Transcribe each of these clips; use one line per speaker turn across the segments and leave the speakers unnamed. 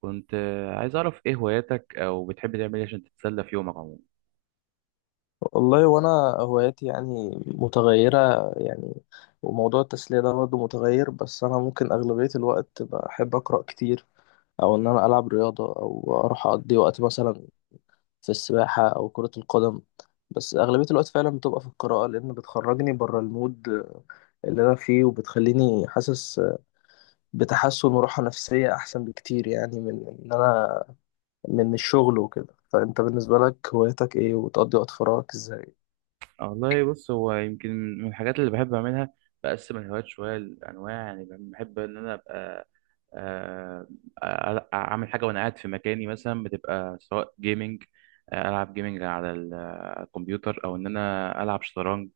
كنت عايز أعرف إيه هواياتك أو بتحب تعمل إيه عشان تتسلى في يومك عموما.
والله وانا هواياتي يعني متغيرة يعني. وموضوع التسلية ده برضه متغير، بس انا ممكن اغلبية الوقت بحب اقرأ كتير، او انا العب رياضة، او اروح اقضي وقت مثلا في السباحة او كرة القدم. بس اغلبية الوقت فعلا بتبقى في القراءة، لان بتخرجني بره المود اللي انا فيه، وبتخليني حاسس بتحسن وراحة نفسية احسن بكتير، يعني من ان انا من الشغل وكده. فانت بالنسبة لك هوايتك ايه، وتقضي وقت فراغك ازاي؟
والله بص، هو يمكن من الحاجات اللي بحب أعملها بقسم الهوايات شوية لأنواع، يعني بحب إن أنا أبقى آه، أعمل حاجة وأنا قاعد في مكاني مثلا، بتبقى سواء جيمنج ألعب جيمنج على الكمبيوتر، أو إن أنا ألعب شطرنج،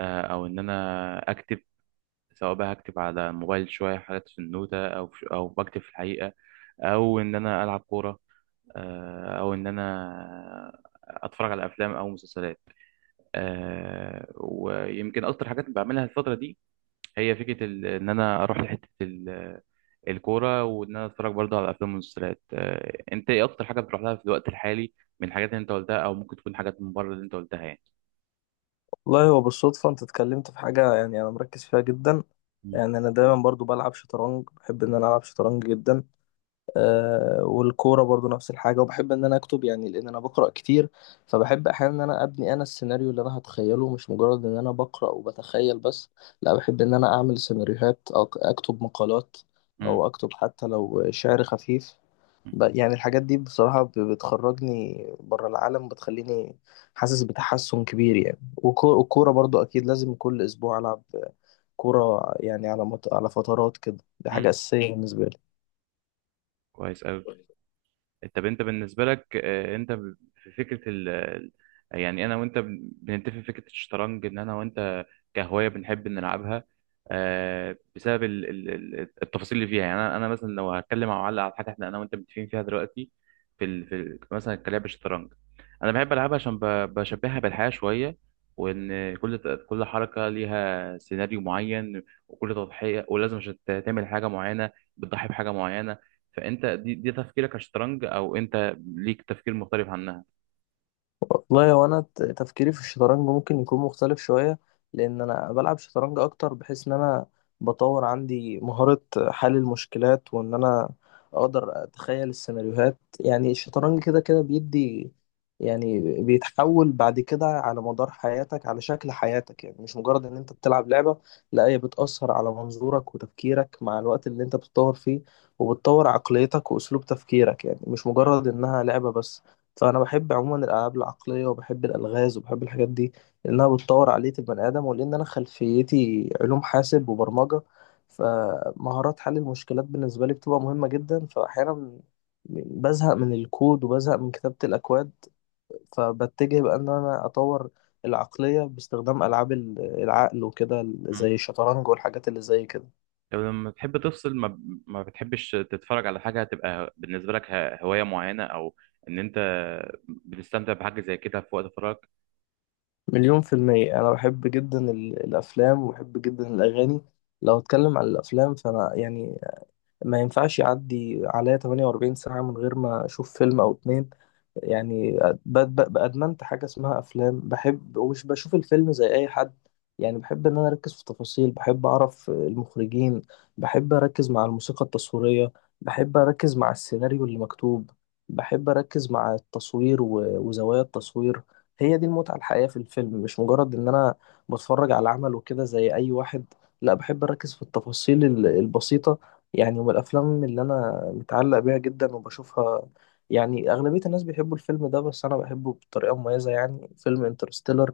أو إن أنا أكتب، سواء بقى هكتب على الموبايل شوية حاجات في النوتة أو بكتب في الحقيقة، أو إن أنا ألعب كورة، او ان انا اتفرج على افلام او مسلسلات. ويمكن اكتر حاجات بعملها الفتره دي هي فكره ان انا اروح لحته الكوره، وان انا اتفرج برضه على افلام ومسلسلات. انت ايه اكتر حاجه بتروح لها في الوقت الحالي من الحاجات اللي انت قلتها، او ممكن تكون حاجات من بره اللي انت قلتها يعني؟
والله هو بالصدفة انت اتكلمت في حاجة يعني انا مركز فيها جدا.
مم.
يعني انا دايما برضو بلعب شطرنج، بحب ان انا العب شطرنج جدا. آه، والكورة برضو نفس الحاجة، وبحب ان انا اكتب يعني، لان انا بقرأ كتير. فبحب احيانا ان انا ابني انا السيناريو اللي انا هتخيله، مش مجرد ان انا بقرأ وبتخيل بس. لا، بحب ان انا اعمل سيناريوهات او اكتب مقالات،
مم.
او اكتب حتى لو شعر خفيف. يعني الحاجات دي بصراحة بتخرجني بره العالم، بتخليني حاسس بتحسن كبير يعني. والكورة برضو أكيد لازم كل أسبوع ألعب كورة يعني، على على فترات كده. دي حاجة
مم.
أساسية بالنسبة
كويس أوي.
لي.
طب انت بالنسبه لك، انت في فكره يعني انا وانت بنتفق في فكره الشطرنج، ان انا وانت كهوايه بنحب نلعبها بسبب التفاصيل اللي فيها. يعني انا مثلا لو هتكلم مع معلق على حاجه احنا انا وانت متفقين فيها دلوقتي في ال مثلا كلعب الشطرنج، انا بحب العبها عشان بشبهها بالحياه شويه، وان كل حركه ليها سيناريو معين، وكل تضحيه، ولازم عشان تعمل حاجه معينه بتضحي بحاجه معينه. فانت دي تفكيرك كشطرنج، او انت ليك تفكير مختلف عنها؟
والله هو انا تفكيري في الشطرنج ممكن يكون مختلف شويه، لان انا بلعب شطرنج اكتر، بحيث ان انا بطور عندي مهاره حل المشكلات، وان انا اقدر اتخيل السيناريوهات. يعني الشطرنج كده كده بيدي، يعني بيتحول بعد كده على مدار حياتك على شكل حياتك، يعني مش مجرد ان انت بتلعب لعبه. لا، هي بتأثر على منظورك وتفكيرك مع الوقت اللي انت بتطور فيه، وبتطور عقليتك واسلوب تفكيرك، يعني مش مجرد انها لعبه بس. فانا بحب عموما الالعاب العقليه، وبحب الالغاز، وبحب الحاجات دي، لانها بتطور عقليه البني ادم. ولان انا خلفيتي علوم حاسب وبرمجه، فمهارات حل المشكلات بالنسبه لي بتبقى مهمه جدا. فاحيانا بزهق من الكود، وبزهق من كتابه الاكواد، فبتجه بقى ان انا اطور العقليه باستخدام العاب العقل وكده،
مم.
زي الشطرنج والحاجات اللي زي كده.
طب لما بتحب تفصل ما بتحبش تتفرج على حاجة، هتبقى بالنسبة لك هواية معينة، او ان انت بتستمتع بحاجة زي كده في وقت فراغك؟
1000000%، أنا بحب جدا الأفلام، وبحب جدا الأغاني. لو اتكلم عن الافلام، فانا يعني ما ينفعش يعدي عليا 48 ساعة من غير ما أشوف فيلم أو اتنين. يعني أدمنت حاجة اسمها أفلام بحب. ومش بشوف الفيلم زي أي حد، يعني بحب إن أنا أركز في التفاصيل. بحب أعرف المخرجين، بحب أركز مع الموسيقى التصويرية، بحب أركز مع السيناريو اللي مكتوب، بحب أركز مع التصوير وزوايا التصوير. هي دي المتعة الحقيقية في الفيلم، مش مجرد إن أنا بتفرج على عمل وكده زي أي واحد. لا، بحب أركز في التفاصيل البسيطة. يعني من الافلام اللي انا متعلق بيها جدا وبشوفها، يعني اغلبيه الناس بيحبوا الفيلم ده، بس انا بحبه بطريقه مميزه، يعني فيلم انترستيلر.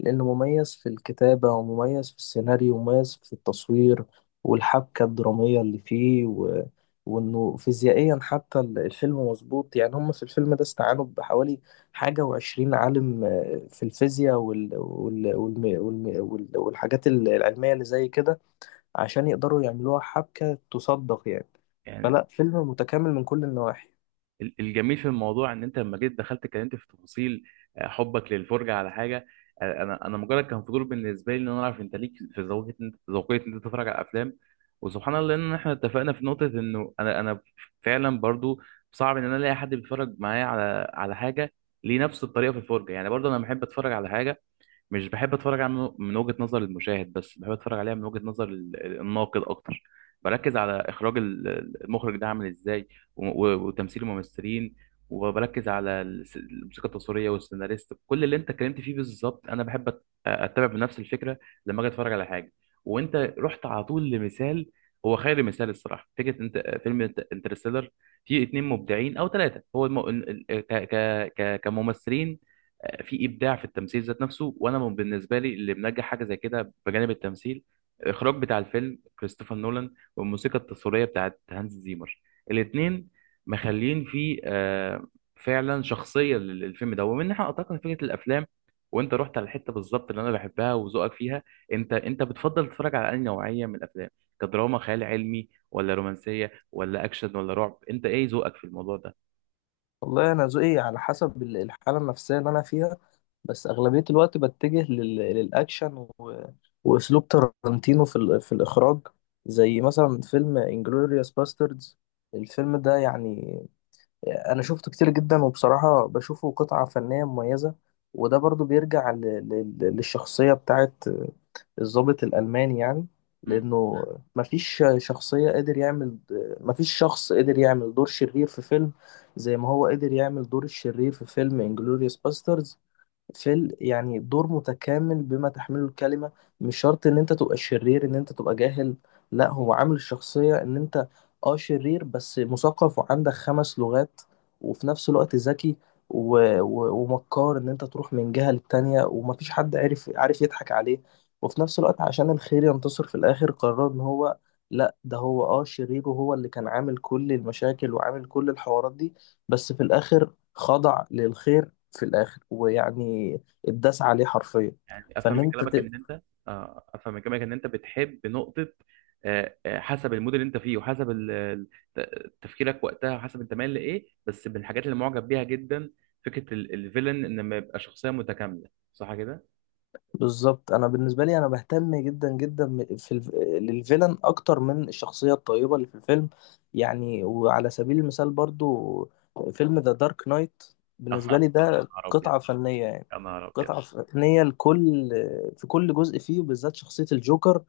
لانه مميز في الكتابه، ومميز في السيناريو، ومميز في التصوير، والحبكه الدراميه اللي فيه وانه فيزيائيا حتى الفيلم مظبوط. يعني هم في الفيلم ده استعانوا بحوالي 21 عالم في الفيزياء والحاجات العلميه اللي زي كده، عشان يقدروا يعملوها حبكة تصدق يعني.
يعني
فلا، فيلم متكامل من كل النواحي.
الجميل في الموضوع ان انت لما جيت دخلت اتكلمت في تفاصيل حبك للفرجه على حاجه. انا مجرد كان فضول بالنسبه لي ان انا اعرف انت ليك في ذوقيه ذوقيه ان انت تتفرج على افلام. وسبحان الله ان احنا اتفقنا في نقطه، انه انا فعلا برضو صعب ان انا الاقي حد بيتفرج معايا على على حاجه ليه نفس الطريقه في الفرجه. يعني برضو انا بحب اتفرج على حاجه، مش بحب اتفرج عليها من من وجهة نظر المشاهد بس، بحب اتفرج عليها من وجهة نظر الناقد اكتر. بركز على اخراج المخرج ده عامل ازاي، وتمثيل الممثلين، وبركز على الموسيقى التصويريه والسيناريست. كل اللي انت اتكلمت فيه بالظبط انا بحب اتبع بنفس الفكره لما اجي اتفرج على حاجه. وانت رحت على طول لمثال هو خير مثال الصراحه، فكره انت فيلم انترستيلر فيه اتنين مبدعين او ثلاثه هو الم... ال- ال- ك... ك... ك... كممثلين، في ابداع في التمثيل ذات نفسه. وانا بالنسبه لي اللي منجح حاجه زي كده بجانب التمثيل، الاخراج بتاع الفيلم كريستوفر نولان، والموسيقى التصويريه بتاعت هانز زيمر. الاثنين مخلين فيه فعلا شخصيه للفيلم ده. ومن ناحيه اعتقد فكره الافلام، وانت رحت على الحته بالظبط اللي انا بحبها وذوقك فيها، انت بتفضل تتفرج على انهي نوعيه من الافلام؟ كدراما خيال علمي، ولا رومانسيه، ولا اكشن، ولا رعب؟ انت ايه ذوقك في الموضوع ده؟
والله أنا ذوقي على حسب الحالة النفسية اللي أنا فيها. بس أغلبية الوقت بتجه للأكشن وأسلوب تارانتينو في, في الإخراج، زي مثلا فيلم انجلوريوس باستردز. الفيلم ده يعني أنا شفته كتير جدا، وبصراحة بشوفه قطعة فنية مميزة. وده برضو بيرجع للشخصية بتاعت الضابط الألماني يعني. لأنه مفيش شخصية قادر يعمل مفيش شخص قدر يعمل دور شرير في فيلم زي ما هو قدر يعمل دور الشرير في فيلم انجلوريوس باسترز. في يعني دور متكامل بما تحمله الكلمة. مش شرط ان انت تبقى شرير ان انت تبقى جاهل. لا، هو عامل الشخصية ان انت اه شرير، بس مثقف وعندك 5 لغات، وفي نفس الوقت ذكي و... ومكار ان انت تروح من جهة للتانية، ومفيش حد عارف يضحك عليه. وفي نفس الوقت عشان الخير ينتصر في الاخر، قرر ان هو لا، ده هو اه شرير، وهو اللي كان عامل كل المشاكل وعامل كل الحوارات دي. بس في الاخر خضع للخير في الاخر ويعني اتداس عليه حرفيا.
يعني افهم
فان
من
انت
كلامك
ت...
ان انت افهم من كلامك ان انت بتحب نقطه حسب المود اللي انت فيه، وحسب تفكيرك وقتها، وحسب انت مايل لايه. بس من الحاجات اللي معجب بيها جدا فكره الفيلن ان ما يبقى شخصيه متكامله، صح كده؟
بالظبط. انا بالنسبه لي انا بهتم جدا جدا للفيلن اكتر من الشخصيه الطيبه اللي في الفيلم. يعني وعلى سبيل المثال برضو فيلم ذا دارك نايت، بالنسبه
يا
لي ده
نهار ابيض،
قطعه فنيه يعني.
يا نهار ابيض.
قطعه فنيه لكل في كل جزء فيه، وبالذات شخصيه الجوكر.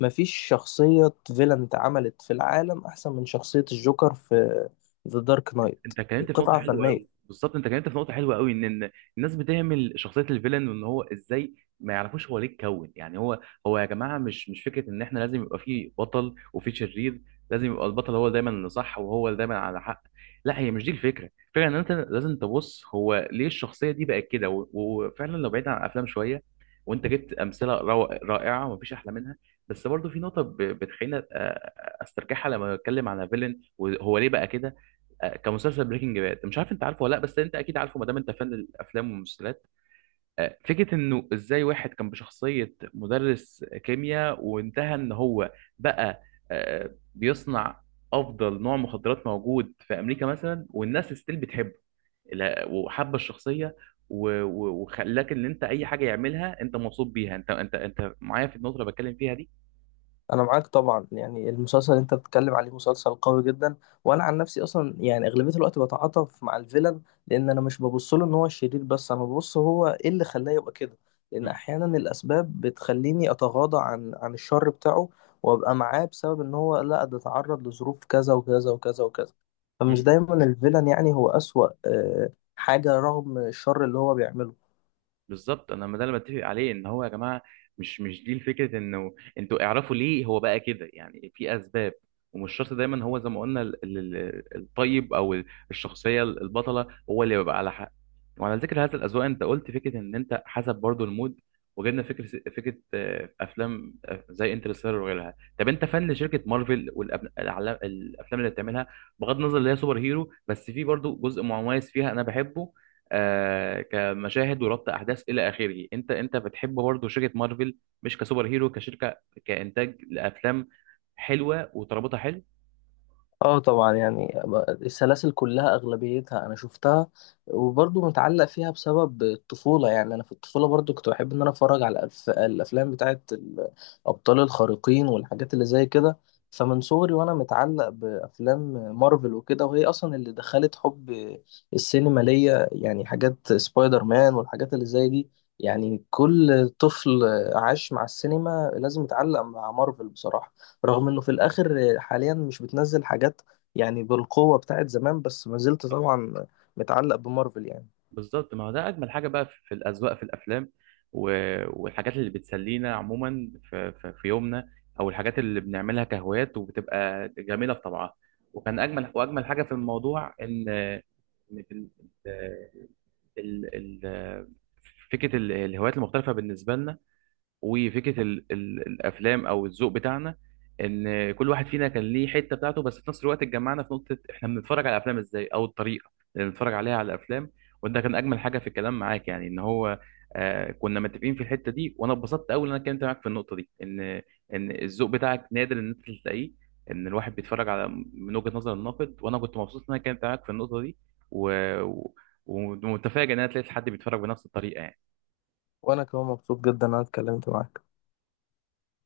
مفيش شخصيه فيلن اتعملت في العالم احسن من شخصيه الجوكر في ذا دارك نايت.
انت اتكلمت في نقطه
قطعه
حلوه قوي،
فنيه.
بالظبط انت اتكلمت في نقطه حلوه قوي، ان الناس بتهمل شخصيه الفيلن، وان هو ازاي ما يعرفوش هو ليه اتكون. يعني هو، هو يا جماعه، مش فكره ان احنا لازم يبقى فيه بطل وفيه شرير، لازم يبقى البطل هو دايما اللي صح وهو اللي دايما على حق. لا، هي مش دي الفكره. الفكره ان انت لازم تبص هو ليه الشخصيه دي بقت كده. وفعلا لو بعيد عن الافلام شويه، وانت جبت امثله رائعه ومفيش احلى منها، بس برضو في نقطه بتخليني استرجعها لما اتكلم على فيلن وهو ليه بقى كده. كمسلسل بريكنج باد، مش عارف انت عارفه ولا لا، بس انت اكيد عارفه ما دام انت فان الافلام والمسلسلات. فكره انه ازاي واحد كان بشخصيه مدرس كيمياء، وانتهى ان هو بقى بيصنع افضل نوع مخدرات موجود في امريكا مثلا، والناس ستيل بتحبه وحابه الشخصيه، وخلاك ان انت اي حاجه يعملها انت مبسوط بيها. انت انت معايا في النقطه اللي بتكلم فيها دي؟
انا معاك طبعا، يعني المسلسل اللي انت بتتكلم عليه مسلسل قوي جدا. وانا عن نفسي اصلا يعني اغلبيه الوقت بتعاطف مع الفيلن، لان انا مش ببص له ان هو شرير، بس انا ببص هو ايه اللي خلاه يبقى كده. لان احيانا الاسباب بتخليني اتغاضى عن الشر بتاعه، وابقى معاه، بسبب ان هو لا، ده اتعرض لظروف كذا وكذا وكذا وكذا. فمش
مم.
دايما الفيلن يعني هو اسوأ حاجه، رغم الشر اللي هو بيعمله.
بالظبط، انا ما ده اللي بتفق عليه، ان هو يا جماعه، مش دي الفكره. انه انتوا اعرفوا ليه هو بقى كده، يعني في اسباب، ومش شرط دايما هو زي ما قلنا الطيب او الشخصيه البطله هو اللي بيبقى على حق. وعلى ذكر هذا الاذواق، انت قلت فكره ان انت حسب برضو المود، وجدنا فكره افلام زي انترستيلر وغيرها. طب انت فن شركه مارفل والافلام اللي بتعملها، بغض النظر اللي هي سوبر هيرو، بس في برضو جزء مميز فيها انا بحبه، آه كمشاهد وربط احداث الى اخره. انت بتحب برضه شركه مارفل، مش كسوبر هيرو، كشركه، كانتاج لافلام حلوه وترابطها حلو؟
اه طبعا يعني السلاسل كلها اغلبيتها انا شفتها، وبرضه متعلق فيها بسبب الطفوله. يعني انا في الطفوله برضه كنت بحب ان انا اتفرج على الافلام بتاعه الابطال الخارقين والحاجات اللي زي كده. فمن صغري وانا متعلق بافلام مارفل وكده، وهي اصلا اللي دخلت حب السينما ليا، يعني حاجات سبايدر مان والحاجات اللي زي دي. يعني كل طفل عاش مع السينما لازم يتعلق مع مارفل بصراحه. رغم انه في الاخر حاليا مش بتنزل حاجات يعني بالقوة بتاعت زمان، بس ما زلت طبعا متعلق بمارفل يعني.
بالظبط، ما هو ده اجمل حاجه بقى في الاذواق في الافلام، و... والحاجات اللي بتسلينا عموما في يومنا، او الحاجات اللي بنعملها كهوايات وبتبقى جميله في طبعها. وكان اجمل واجمل حاجه في الموضوع ان، إن في ال... ال... فكره الهوايات المختلفه بالنسبه لنا، وفكره ال الافلام او الذوق بتاعنا، ان كل واحد فينا كان ليه حته بتاعته، بس في نفس الوقت اتجمعنا في نقطه احنا بنتفرج على الافلام ازاي او الطريقه اللي بنتفرج عليها على الافلام. وده كان اجمل حاجه في الكلام معاك، يعني ان هو آه كنا متفقين في الحته دي. وانا اتبسطت قوي ان انا اتكلمت معاك في النقطه دي، ان ان الذوق بتاعك نادر ان انت تلاقيه، ان الواحد بيتفرج على من وجهه نظر الناقد. وانا كنت مبسوط ان انا اتكلمت معاك في النقطه دي، و... و- ومتفاجئ ان انا لقيت حد بيتفرج بنفس الطريقه يعني.
وانا كمان مبسوط جدا إن انا اتكلمت معاك